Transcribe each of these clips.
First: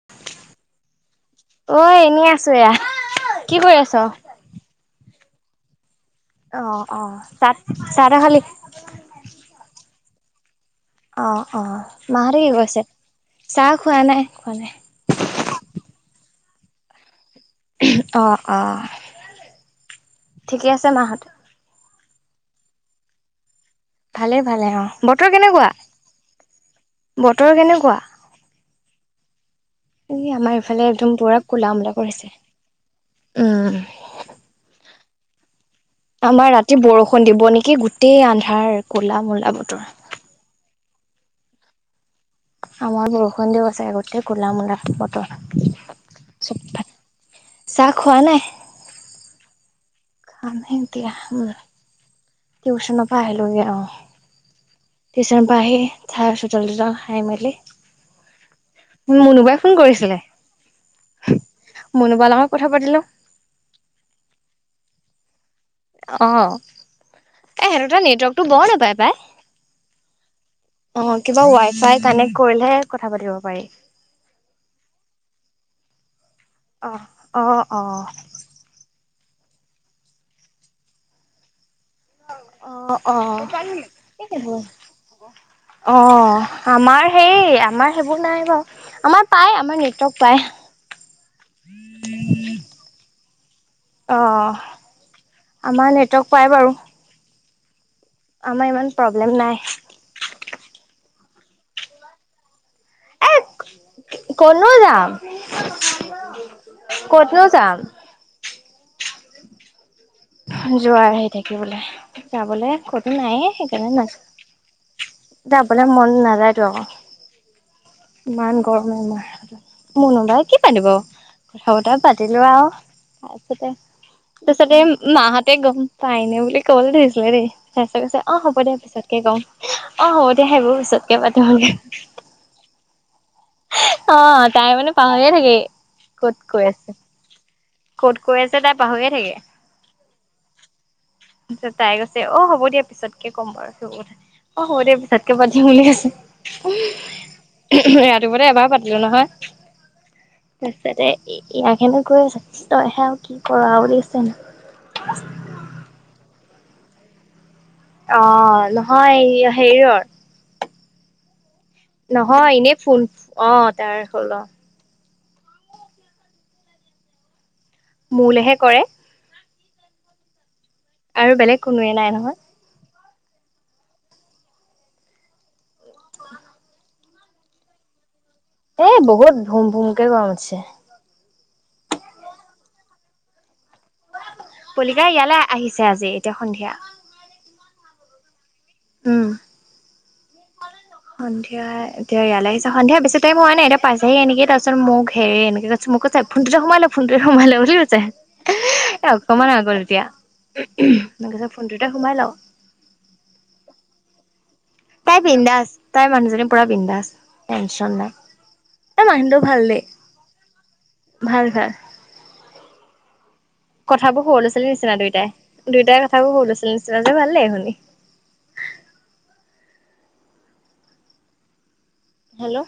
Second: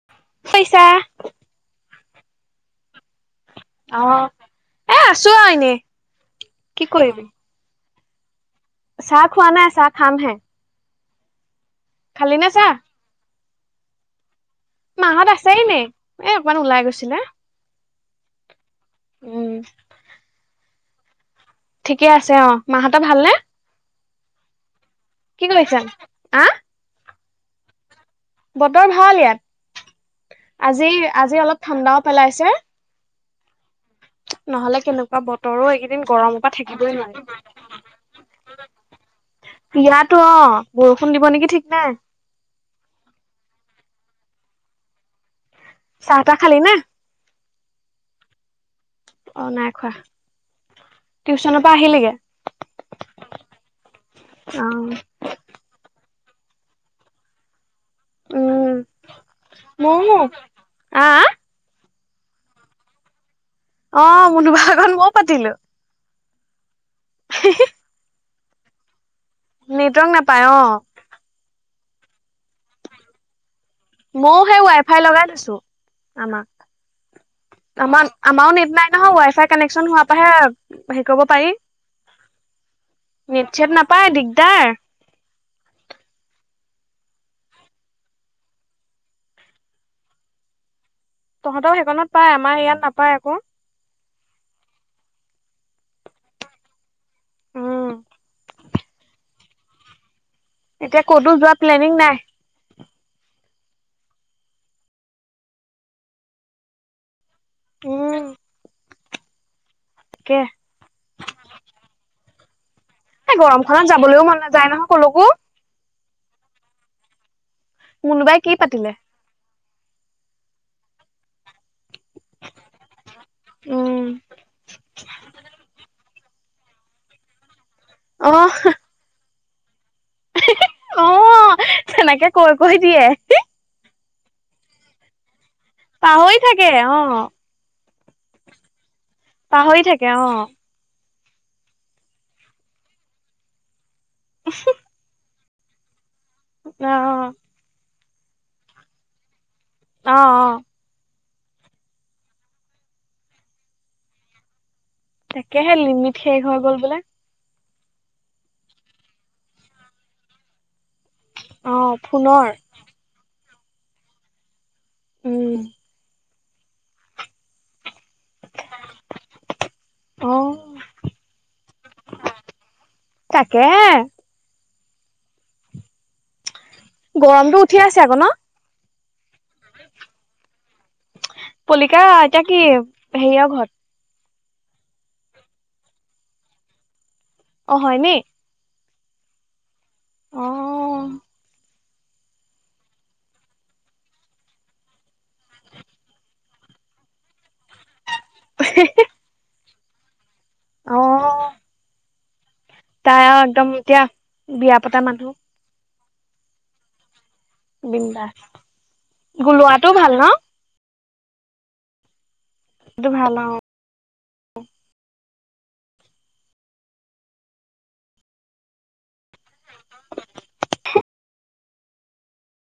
[unintelligible] কি কৰিছা অ এনেই আছো এয়া কি কৰি আছ? অ এ আছো আৰু এনেই অ কি অ কৰিবি? চাহ তাহ খালি চাহ খোৱা নাই চাহ খাম হে অ অ মাহতে কি চাহ? কৰিছে চাহ খোৱা নাই খোৱা নাই। মাহত আছে নে এ অকমান ওলাই গৈছিলে। অ অ উম। ঠিকে আছে মাহত ঠিকে আছে অ মাহত ভালনে ভালে ভালে অ', বতৰ কি কেনেকুৱা কৰিছা? আহ, বতৰ কেনেকুৱা? বতৰ ভাল ইয়াত। এ আমাৰ ইফালে আজি, একদম আজি পুৰা অলপ ক'লা ম'লা ঠাণ্ডাও কৰি আছে। পেলাইছে। উম। নহ'লে কেনেকুৱা বত আমাৰ ৰাতি বৰষুণ দিব নেকি গোটেই আন্ধাৰ ক'লা ম'লা বতৰ। ইয়াতো অ' বৰষুণ দিব নেকি ঠিক নাই। আমাৰ বৰষুণ দিব চাগে গোটেই ক'লা ম'লা বতৰ চাহ তাহ খালি নে? চাহ খোৱা নাই? অ' নাই খোৱা। খামহে এতিয়া, টিউচনৰ পৰা আহিলিগে? টিউচনৰ পৰা আহিলোগে অ'। অ', টিউচন পৰা আহি, ঠাই চোতাল তোতাল সাৰি মেলি- উম, মুনু বাই ফোন ময়ো কৰিছিলে। আহ, মুনু বাৰ লগত কথা পাতিলো। অ' মুনু বাৰ লগত মইও পাতিলো। অ'। হ [inaudible] সিহঁতৰ তাত নেটৱৰ্কতো বৰ নাপায় পাই। নেটৱৰ্ক নাপায় অ'। অ' কিবা ৱাই ফাই কানেক্ট কৰিলেহে কথা পাতিব পাৰি। ময়ও সেই ৱাই ফাই লগাই থৈছো আমাৰ। অ অ অ আমাৰ আমাৰো নেট নাই নহয়, ৱাই ফাই কানেকশ্যন হোৱাৰ পাহে হেৰি কৰিব পাৰি। অ অ নেট চেট নাপায় দিগদাৰ। অ' আমাৰ হেই আমাৰ সেইবোৰ নাই বাৰু। আমাৰ পায় আমাৰ নেটৱৰ্ক পায়। তহঁতৰ সেইকনত পায়, আমাৰ ইয়াত নাপায় আকৌ। অ' আমাৰ নেটৱৰ্ক পাই বাৰু। উম আমাৰ ইমান প্ৰব্লেম নাই। এতিয়া ক'তো যোৱা প্লেনিং নাই? এ ক'তনো যাম ক'তনো যাম। উম। তাকে এই যোৱা আহি থাকিবলে যাবলৈ ক'ত এই গৰমখনত যাবলৈও মন নাযায় নহয় কলৈকো। যাবলে মন নাযায়তো আকৌ মুনুবাই কি ইমান গৰম পাতিলে আমাৰ। মুনুবাই কি পাতিব কথা বতৰা পাতিলো আৰু, তাৰপিছতে উম তাৰপিছতে মাহঁতে গ'ম পাইনে বুলি ক'বলৈ ধৰিছিলে দেই, তাৰ পিছত কৈছে অ হ'ব দে। পিছত কে ক'ম, অ' হ'ব দিয়া সেইবোৰ অ পিছতকে পাতিম ন'হলে। তেনেকে কৈ কৈ দিয়ে। অ' তাই মানে পাহৰিয়ে থাকে। ক'ত পাহৰি কৈ থাকে। আছে অ' ক'ত কৈ আছে তাই পাহৰিয়ে থাকে। পাহৰি থাকে অ'। পিছত তাই কৈছে অ' হ'ব দিয়া পিছতকে ক'ম বাৰু, অ' হ'ব দিয়া পিছত কে পাতিম বুলি কৈছে, অ' ৰাতিপুৱাতে এবাৰ পাতিলো নহয়। অ' অ'। ছতে ইয়াক হেনো কৈ আছে, তইহে আৰু কি কৰা বুলি কৈছে হেনো। তাকেহে লিমিট শেষ হৈ গ'ল বোলে। অ' নহয় হেৰিৰ। অ ফোনৰ নহয় এনেই ফোন অ' তাৰ হ'ল অ'। উম। মোলেহে কৰে। অ। আৰু বেলেগ কোনোৱে নাই নহয়। তাকে গৰমটো উঠি আছে আকৌ ন? এ বহুত ভুম ভুম কে গৰম উঠিছে। পলিকা এতিয়া কি হেৰিৰ ঘৰত। পলিকা ইয়ালৈ আহিছে আজি এতিয়া সন্ধিয়া। অ হয়নি। উম। অ অ সন্ধিয়া এতিয়া ইয়ালৈ আহিছে। সন্ধিয়া বেছি টাইম হোৱা নাই এতিয়া পাইছেহে নেকি, তাৰ পিছত মোক হেৰি এনেকৈ মোক কৈছে ফোনটোতে সোমাই ল ফোনটোতে সোমাই ল বুলি কৈছে। [unintelligible] অকণমান আগত এতিয়া। অ মোক কৈছে ফোনটোতে সোমাই ল। তাই আৰু একদম এতিয়া বিয়া পতা তাই মানুহ বিন্দাছ, তাই মানুহজনী পুৰা বিন্দাছ। টেনশন নাই, বিন্দাছ তাই মানুহটো ভাল দেই, লৰাটো ভাল ন ভাল ভাল। টো ভাল অ। কথাবোৰ সৰু-ল'ৰাৱালীৰ নিচিনা দুইটাই, দুয়োটাই কথাবোৰ সৰু ল'ৰা-ছোৱালী নিচিনা যে ভাল লাগে শুনি। হেল্ল'।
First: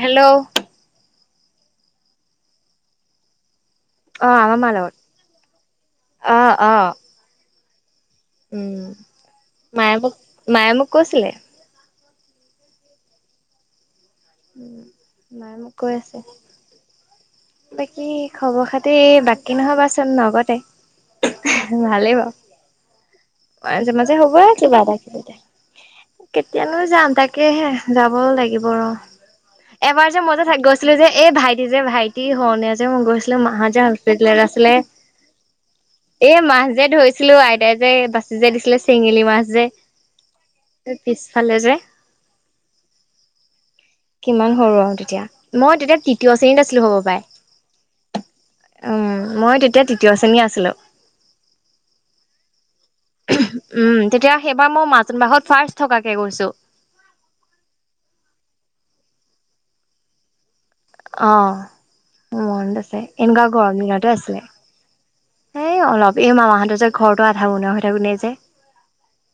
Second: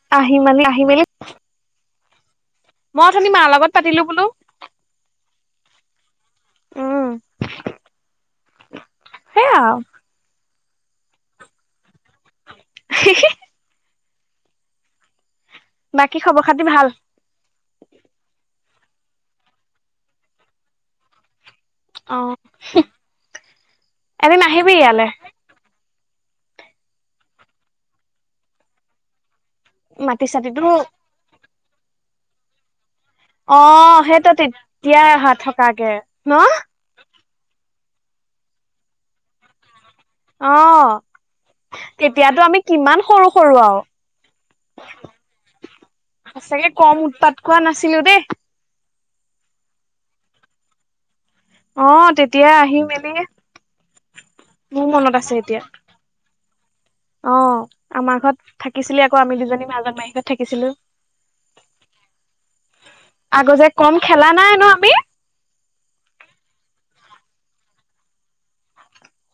হেল্ল' আহিম মানে আহিমেলি মই উঠনি মাৰ লগত পাতিলো বোলো অ আমাৰ মা লগত। অ অ। [inaudible] উম সেয়া মায়ে মোক, মায়ে মোক কৈছিলে। [unintelligible] উম মাই মোক কৈ আছে বাকী খবৰ-খাতি ভাল? বাকী খবৰ-খাতি, বাকী নোহবচোন নগতে ভালেই অ বাৰু। মাজে মাজে হ'ব এদিন আৰু আহিবি কিবা ইয়ালে এটা ক কেতিয়ানো যাম তাকেহে যাবও লাগিব ৰ। এবাৰ যে মাটি মই যে হে চাটিতো গৈছিলো যে, এই ভাইটি যে ভাইটি [unintelligible] যে মই গৈছিল অ মাহত যে সেই তই হস্পিতেলত আছিলে, তেতিয়া অহা থকাকে ন এই মাছ যে ধৰিছিলো ছিলো আইতাই যে বাছি যে দিছিলে চেঙেলী মাছ যে। অ পিছফালে যে তেতিয়াতো আমি কিমান সৰু-সৰু আৰু। কিমান সৰু আৰু তেতিয়া, মই তেতিয়া তৃতীয় সঁচাকে শ্ৰেণীত আছিলো কম হ'ব উৎপাত কোৱা নাছিলো দেই। উ মই তেতিয়া তৃতীয় শ্ৰেণী আছিলোঁ। অ তেতিয়াই আহি মেলি উম তেতিয়া সেইবাৰ মই মোৰ মনত [unintelligible] আছে মাহত এতিয়া ফাৰ্ষ্ট থকাকে গৈছো। অ আমাৰ ঘৰত থাকিছিলি আকৌ আমি দুজনী মাজন মাহী ঘৰত থাকিছিলো। অ মনত আছে, এনেকুৱা আগৰ যে গৰম কম দিনতে খেলা আছিলে। নাই ন আমি এই অলপ এই মামাহঁতৰ যে ঘৰতো আধা বনোৱা হৈ থাকোতে যে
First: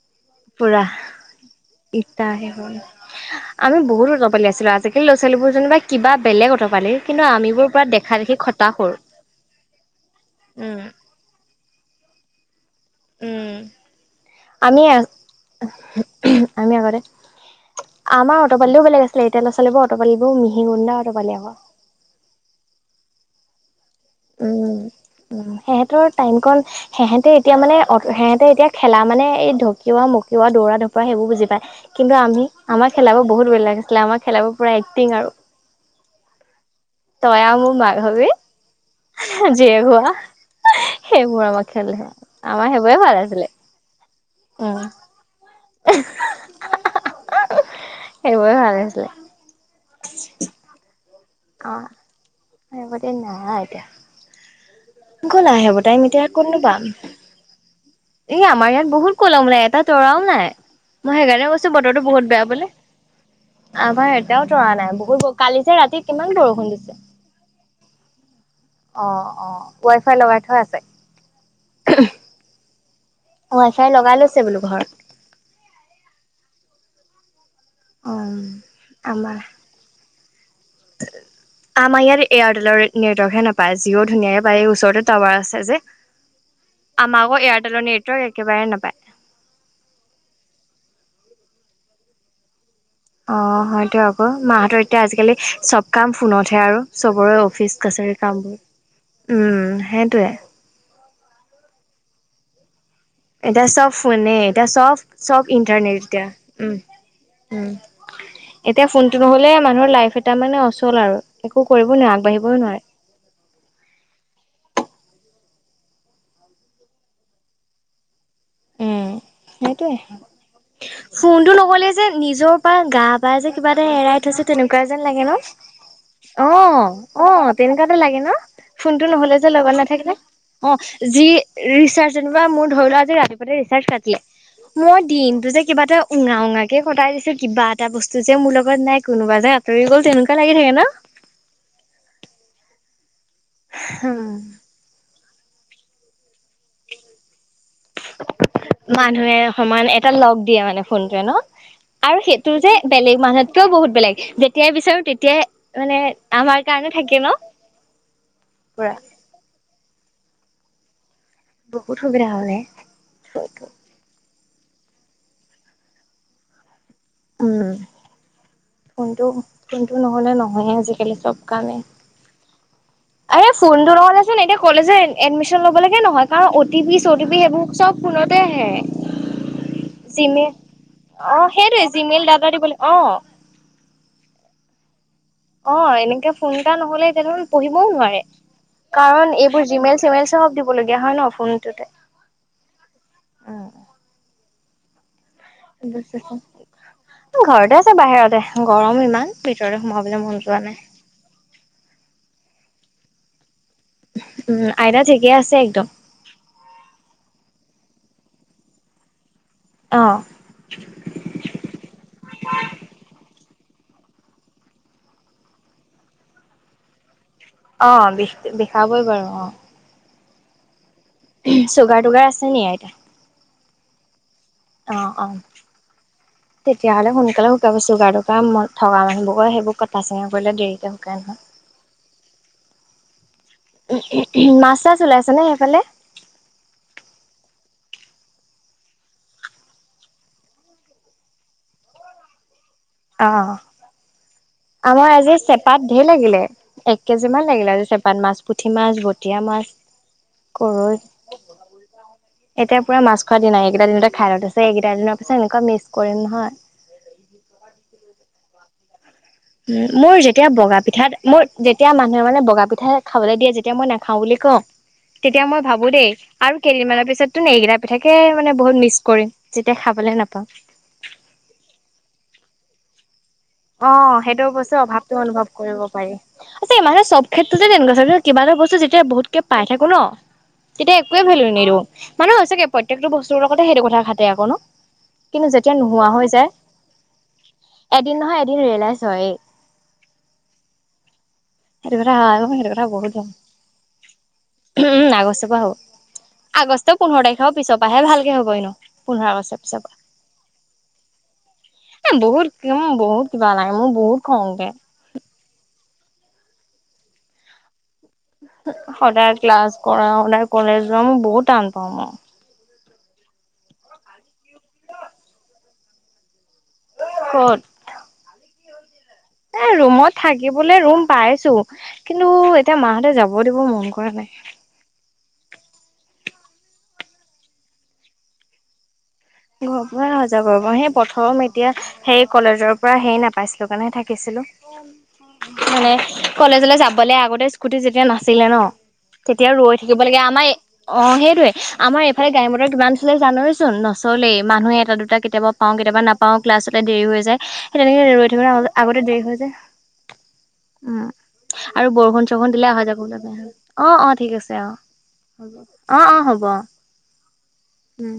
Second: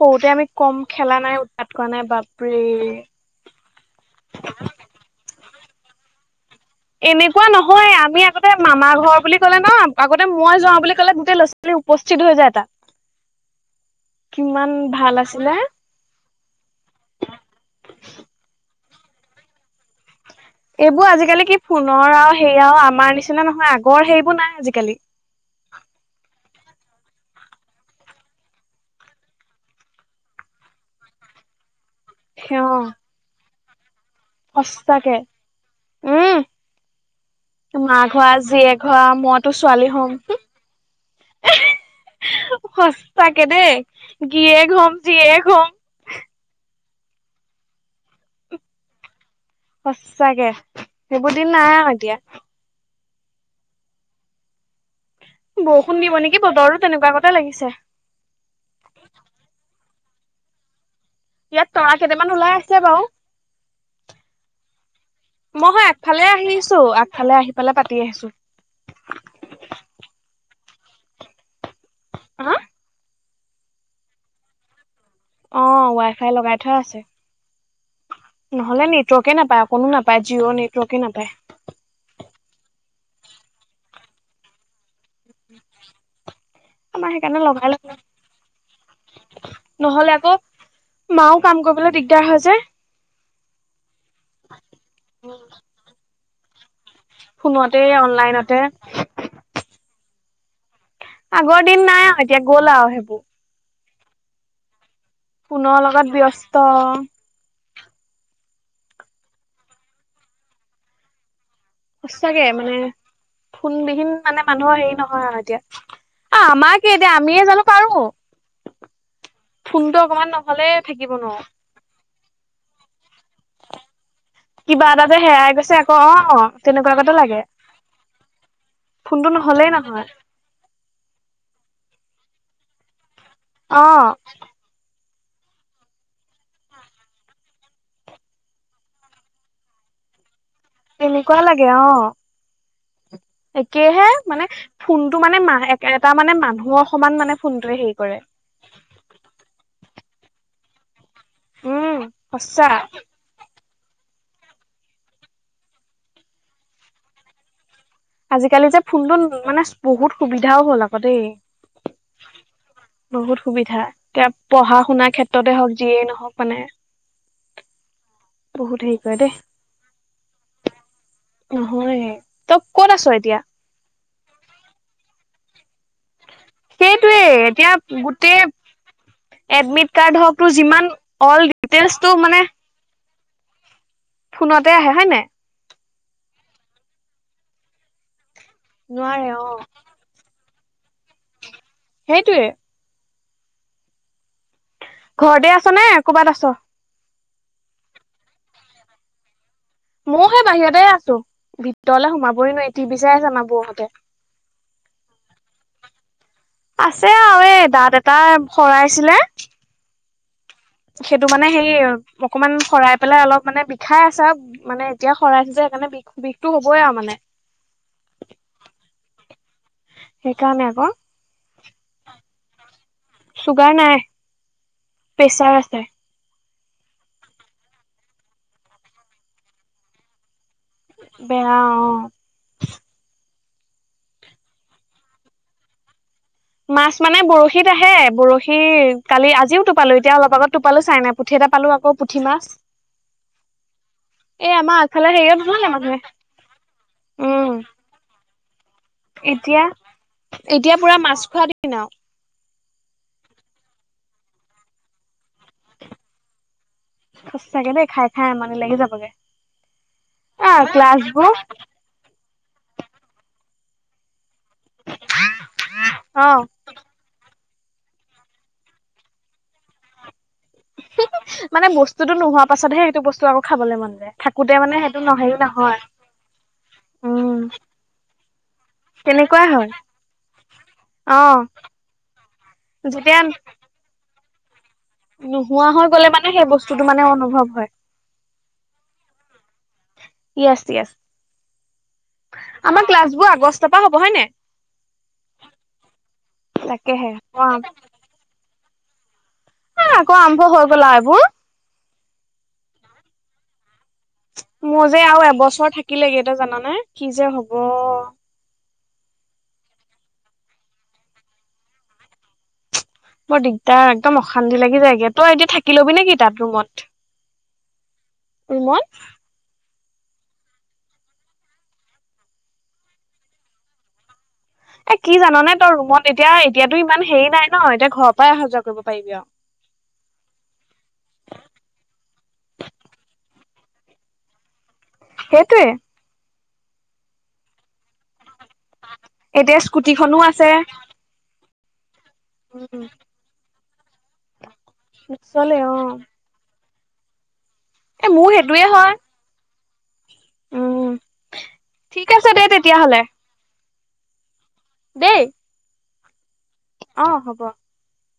সৰুতে আমি কম পুৰা খেলা নাই, উৎপাত কৰা নাই ইটা বাপৰে সেই আমি বহুত অতপালি আছিলো, আজিকালি ল'ৰা ছোৱালীবোৰ যেনিবা কিবা বেলেগ অতপালি। কিন্তু এনেকুৱা আমিবোৰ পুৰা নহয় আমি দেখা দেখি আগতে মামা খটাসুৰ। ঘৰ বুলি কলে ন। আগতে মই যোৱা বুলি কলে গোটে ল'ৰা-ছোৱালী উপস্থিত হৈ যায় তাত। উম কিমান আমি আ ভাল আছিলে আমি আগতে, আমাৰ অতপালিটোও বেলেগ আছিলে এতিয়া লৰা ছোৱালী পালিবোৰ অটপালিবোৰ মিহি গুন্ডা অতপালি আক। সোণৰ আৰু সেই আউ আমাৰ নিচিনা নহয় আগৰ সেই উম উম, সিহঁতৰ টাইম কণ সেহেঁতে এতিয়া মানে অ' সিহঁতে এতিয়া খেলা মানে এই ঢকিওৱা মকিওৱা দৌৰা ঢপৰা সেইবোৰ বুজি পায়। কিন্তু আমি অ আমাৰ খেলাবোৰ বহুত বেলেগ আছিলে আমাৰ খেলাবোৰ পুৰা সঁচাকে এক্টিং আৰু। উম তই আৰু মোৰ মা মাঘৱী ঘৰা জীয়েক ঘৰা মইতো ছোৱালী যিয়েক হোৱা হ'ম সেইবোৰ আমাক খেল, আমাৰ সেইবোৰে ভাল সঁচাকে আছিলে দেই উ। গিৰিয়েক হ'ম জীয়েক হ'ম সেইবোৰে ভাল আছিলে। সচাকে সেইবোৰ দিন নাই আৰু এতিয়া। এনেকুৱা দিন নহয় আউ এতিয়া। ক'লা সেইবোৰ বৰষুণ টাইম দিব এতিয়া নেকি বতৰো তেনেকুৱা গতে লাগিছে। এ আমাৰ ইয়াত বহুত কলমলাই এটা তৰাও নাই। মই সেইকাৰণে ইয়াত কৈছোঁ তৰা বতৰটো কেইটামান বহুত বেয়া ওলাই বুলি। আছে বাৰু আমাৰ এটাও তৰা নাই বহুত কালি মই যে হয় ৰাতি আগফালে কিমান বৰষুণ আহিছো দিছে। আগফালে আহি পেলাই পাতি আহিছো অ', অ', ৱাই ফাই লগাই থোৱা আছে? হা ৱাইফাই লগাই লৈছে বোলো ঘৰত। অ' ৱাই ফাই লগাই থোৱা আছে। উম নহ'লে নেটৱৰ্কে আমাৰ নাপায় অকণো নাপায় জিঅ' নেটৱৰ্কে নাপায়। আমাৰ ইয়াত এয়াৰটেলৰ নেটৱৰ্ক হে নাপায় জিঅ' ধুনীয়াকে পায় এই ওচৰতে টাৱাৰ আছে যে, আমাৰ আক' সেইকাৰণে লগাই লগ এয়াৰটেলৰ নেটৱৰ্ক একেবাৰে নাপায়। নহলে আকৌ মাও কাম কৰিবলৈ দিগদাৰ হয় যে। অ' হয়তো আকৌ মাহঁতৰ এতিয়া আজিকালি চব কাম ফোনতহে আৰু। চবৰে অফিচ ফোনতে কাছাৰী কাম, অনলাইনতে উম সেইটোৱে। আগৰ দিন নাই আৰু এতিয়া গ'ল আৰু সেইবোৰ। এতিয়া চব ফোনে এতিয়া চব চব ফোনৰ ইণ্টাৰনেট লগত এতিয়া ব্যস্ত উম। উম এতিয়া ফোনটো নহলে মানুহৰ লাইফ এটা মানে অচল আৰু। একো কৰিব নোৱাৰে সঁচাকে আগবাঢ়িবই মানে নোৱাৰে ফোনবিহীন মানে মানুহৰ হেৰি নহয় আৰু এতিয়া। অ' আমাকে এতিয়া আমিয়ে জানো পাৰো। উম, সেইটোয়ে ফোনটো অকমান নহ'লে থাকিব ফোনটো নোৱাৰো। নগ'লে যে নিজৰ পৰা গা পাই যে কিবা এটা এৰাই থৈছে তেনেকুৱা কিবা যেন এটা যে লাগে ন'। হেৰাই গৈছে আকৌ অ', তেনেকুৱাকতে লাগে অ', তেনেকুৱাতো লাগে ন'। ফোনটো নহ'লে যে নহলেই লগত নহয় নাথাকিলে অ' যি ৰিচাৰ্জ যেনিবা মোৰ ধৰি লোৱা আজি ৰাতিপুৱাতে অ ৰিচাৰ্জ কাটিলে। মই দিনটো যে কিবা এটা উঙা উঙাকে কটাই দিছোঁ কিবা এটা বস্তু যে মোৰ লগত নাই কোনোবা যে আঁতৰি গ'ল তেনেুৱা লাগি থাকে ন। তেনেকুৱা লাগে অ', একেহে মানে ফোনটো মানে মা এ-এটা মানে মানুহৰ সমান মানে ফোনটোৱে হেৰি কৰে। মানুহে সমান এটা লগ দিয়ে মানে ফোনটোৱে ন'। আৰু উম সেইটো সঁচা যে বেলেগ মানুহ কেও বহুত বেলেগ যেতিয়াই বিচাৰো তেতিয়াই, মানে আমাৰ কাৰণে থাকে ন'। আজিকালি যে পুৰা ফোনটোত মানে বহুত সুবিধাও হ'ল আকৌ দেই। বহুত সুবিধা হ'লে বহুত সুবিধা। এতিয়া পঢ়া শুনাৰ ক্ষেত্ৰতে হওঁক যিয়েই নহওঁক মানে। উম, বহুত হেৰি কৰে ফোনটো দেই ফোনটো নহ'লে নহয়য়ে আজিকালি চব কামে। নহয় তই ক'ত আছ এতিয়া? আৰে ফোনটো নহ'লে চোন এতিয়া কলেজৰ এডমিশ্যন ল'বলৈকে নহয়। কাৰণ অ' টি পি চ সেইটোৱে টি পি সেইবোৰ এতিয়া চব গোটেই ফোনতে আহে। এডমিট কাৰ্ড হওক জিমে তোৰ যিমান অল অ' সেইটোৱে ডিটেইলছটো জিমেল মানে দাতা দিবলৈ অ'। ফোনতে আহে হয় নাই। অ', এনেকে ফোন এটা নহ'লে এতিয়া দেখোন পঢ়িবও নোৱাৰে, নোৱাৰে কাৰণ অ এইবোৰ জিমেইল চিমেইল চব দিবলগীয়া হয় ন' ফোনটোতে। সেইটোৱে। উম, ঘৰতে আ ঘৰতে আছে বাহিৰতে গৰম ইমান! ভিতৰলে সোমাবলৈ মন যোৱা নাই। ভিতৰলৈ সোমাবই নোৱাৰি, টিভি চাই আছে আমাৰ বৌহঁতে। উম, আইতা ঠিকে আছে একদম। আছে আৰু এ দাঁত এটাই সৰাইছিলে অ'। সেইটো মানে হেৰি, অকমান সৰাই পেলাই অলপ মানে বিষাই আছে আৰু মানে এতিয়া সৰাই যে, সেইকাৰণে বিষ-বিষটো হ'বই আৰু মানে। অ', বিষ-বিষাবই বাৰু অ'। সেইকাৰণে আকৌ। চুগাৰ টুগাৰ আছে নি আইতাৰ? চুগাৰ নাই। অ', অ'। প্ৰেচাৰ আছে তেতিয়াহ'লে সোনকালে শুকাব, চুগাৰ টুগাৰ থকা মানুহবোৰে সেইবোৰ কটা চিঙা কৰিলে দেৰি [unintelligible] বেয়া অ মাছ চাছ ওলাইছেনে সেইফালে? মাছ মানে বৰশীত আহে, বৰশী কালি আজিও টোপালো এতিয়া অলপ আগত টোপালো চাইনা পুঠি এটা পালো আকৌ পুঠি মাছ। অ'। এই আগফালে আমাৰ আজি হেৰিয়ত ধুৱালে চেপাত মানুহে ঢেৰ লাগিলে, এক কেজি মান উম লাগিলে আজি চেপাত মাছ পুঠি মাছ বতিয়া এতিয়া মাছ, এতিয়া পুৰা কৱৈ মাছ খোৱা দিন আৰু এতিয়া পুৰা মাছ খোৱা দিনাই, এইকেইটা দিনতে খাই লওঁ, এইকেইটা দিনৰ পিছত এনেকুৱা মিছ কৰিম নহয়। সঁচাকে দেই খাই খাই আমানি লাগি যাবগে। উম, মোৰ যেতিয়া অ বগা পিঠাত ক্লাছবোৰ মোৰ যে তিয়া মানুহে মানে বগা পিঠা খাবলৈ দিয়ে, যেতিয়া মই নাখাওঁ বুলি কওঁ, তেতিয়া মই ভাবো দেই অ আৰু কেইদিনমানৰ পিছতো নে এইকেইটা পিঠাকে মানে বহুত মিছ কৰিম যেতিয়া খাবলে নাপাওঁ। মানে বস্তুতো নোহোৱা পাছতহে সেইটো বস্তু আও অ, সেইটো অৱশ্যে অভাৱটো অনুভৱ নহয় কৰিব পাৰি, আ মানহে চব উম ক্ষেত্ৰতে তেনেকুৱা চাবিচোন। কিবা এটা বস্তু যেতিয়া বহুতকে তেনেকুৱাই পাই হয় থাকো ন' তেতিয়া অ একোৱে ভেলু নিদো, মানুহে সচাঁকে প্ৰত্যেকটো যেতিয়া বস্তুৰ লগতে সেইটো কথা খাতে আকৌ ন? কিন্তু নোহোৱা যেতিয়া হৈ গ'লে মানে যায় সেই বস্তুতটো মানে অনুভৱ হয়। এদিন নহয় এদিন ৰিয়েলাইজ হয়ে। য়েছ য়েছ। [unintelligible] সেইটো আমাৰ কথা বহুত ক্লাছবোৰ হয় আগষ্টৰ পৰা হ'ব হয় নাই উম, আগষ্টৰ পৰা হ'ব। আগষ্টৰ তাকেহে পোন্ধৰ অ তাৰিখৰ পিছৰ পৰাহে ভালকে হ'ব এনেও। পোন্ধৰ আগষ্টৰ পিছৰ পৰা। আকৌ আৰম্ভ হৈ গ'ল আও এইবোৰ। এ বহুত-বহু কিবা লাগে মোৰ বহুত খং উঠে। মোৰ যে আৰু এবছৰ থাকিলেগে, তই জাননে কি যে হ'ব! সদায় ক্লাছ কৰা, সদায় কলেজ যোৱা, মই বহুত টান পাওঁ মই। মোৰ দিগদাৰ, একদম অশান্তি লাগি যায়গে, তই এতিয়া থাকি ল'বি নেকি তাত ৰুমত। ক'ত? ৰুমত? এ ৰুমত থাকিবলে ৰুম পাইছো কিন্তু এতিয়া মাহঁতে যাব দিব মন কৰা নাই। এ কি জানানে তই ৰুমত এতিয়া এতিয়াতো ইমান হেৰি নাই ন? এতিয়া ঘৰৰ পৰাই অহা যোৱা কৰিব পাৰিবি আৰু। ঘৰ পৰাই আহা যোৱা কৰিম আৰু, সেই প্ৰথম এতিয়া সেই কলেজৰ পৰা হেই নাপাইছিলো কাৰণেহে থাকিছিলো। সেইটোৱে মানে কলেজলৈ যাবলে আগতে স্কুটি যেতিয়া নাছিলে ন? তেতিয়াও এতিয়া ৰৈ থাকিব স্কুটিখনো লাগে, আছে। আমাৰ অ' সেইটোয়ে আমাৰ এইফালে গাড়ীৰ উম কিমান চলে জানইচোন ন? লেই, মানুহ এটা দুটা কেতিয়াবা নচলে পাওঁ অ। কেতিয়াবা নাপাওঁ ক্লাছতে দেৰি হৈ যায়। সেই তেনেকে এ ৰৈ মোৰ সেইটোৱে থাকোতে হয় আগতে দেৰি হৈ যায়। উম আৰু ঠিক বৰষুণ আছে দে চৰষুণ দিলে অহা তেতিয়াহ'লে। যোবা কৰিবলে বেয়া হয়, অ' অ' ঠিক আছে অ'। দেই। অ' অ' হ'ব। অ' হ'ব। উম।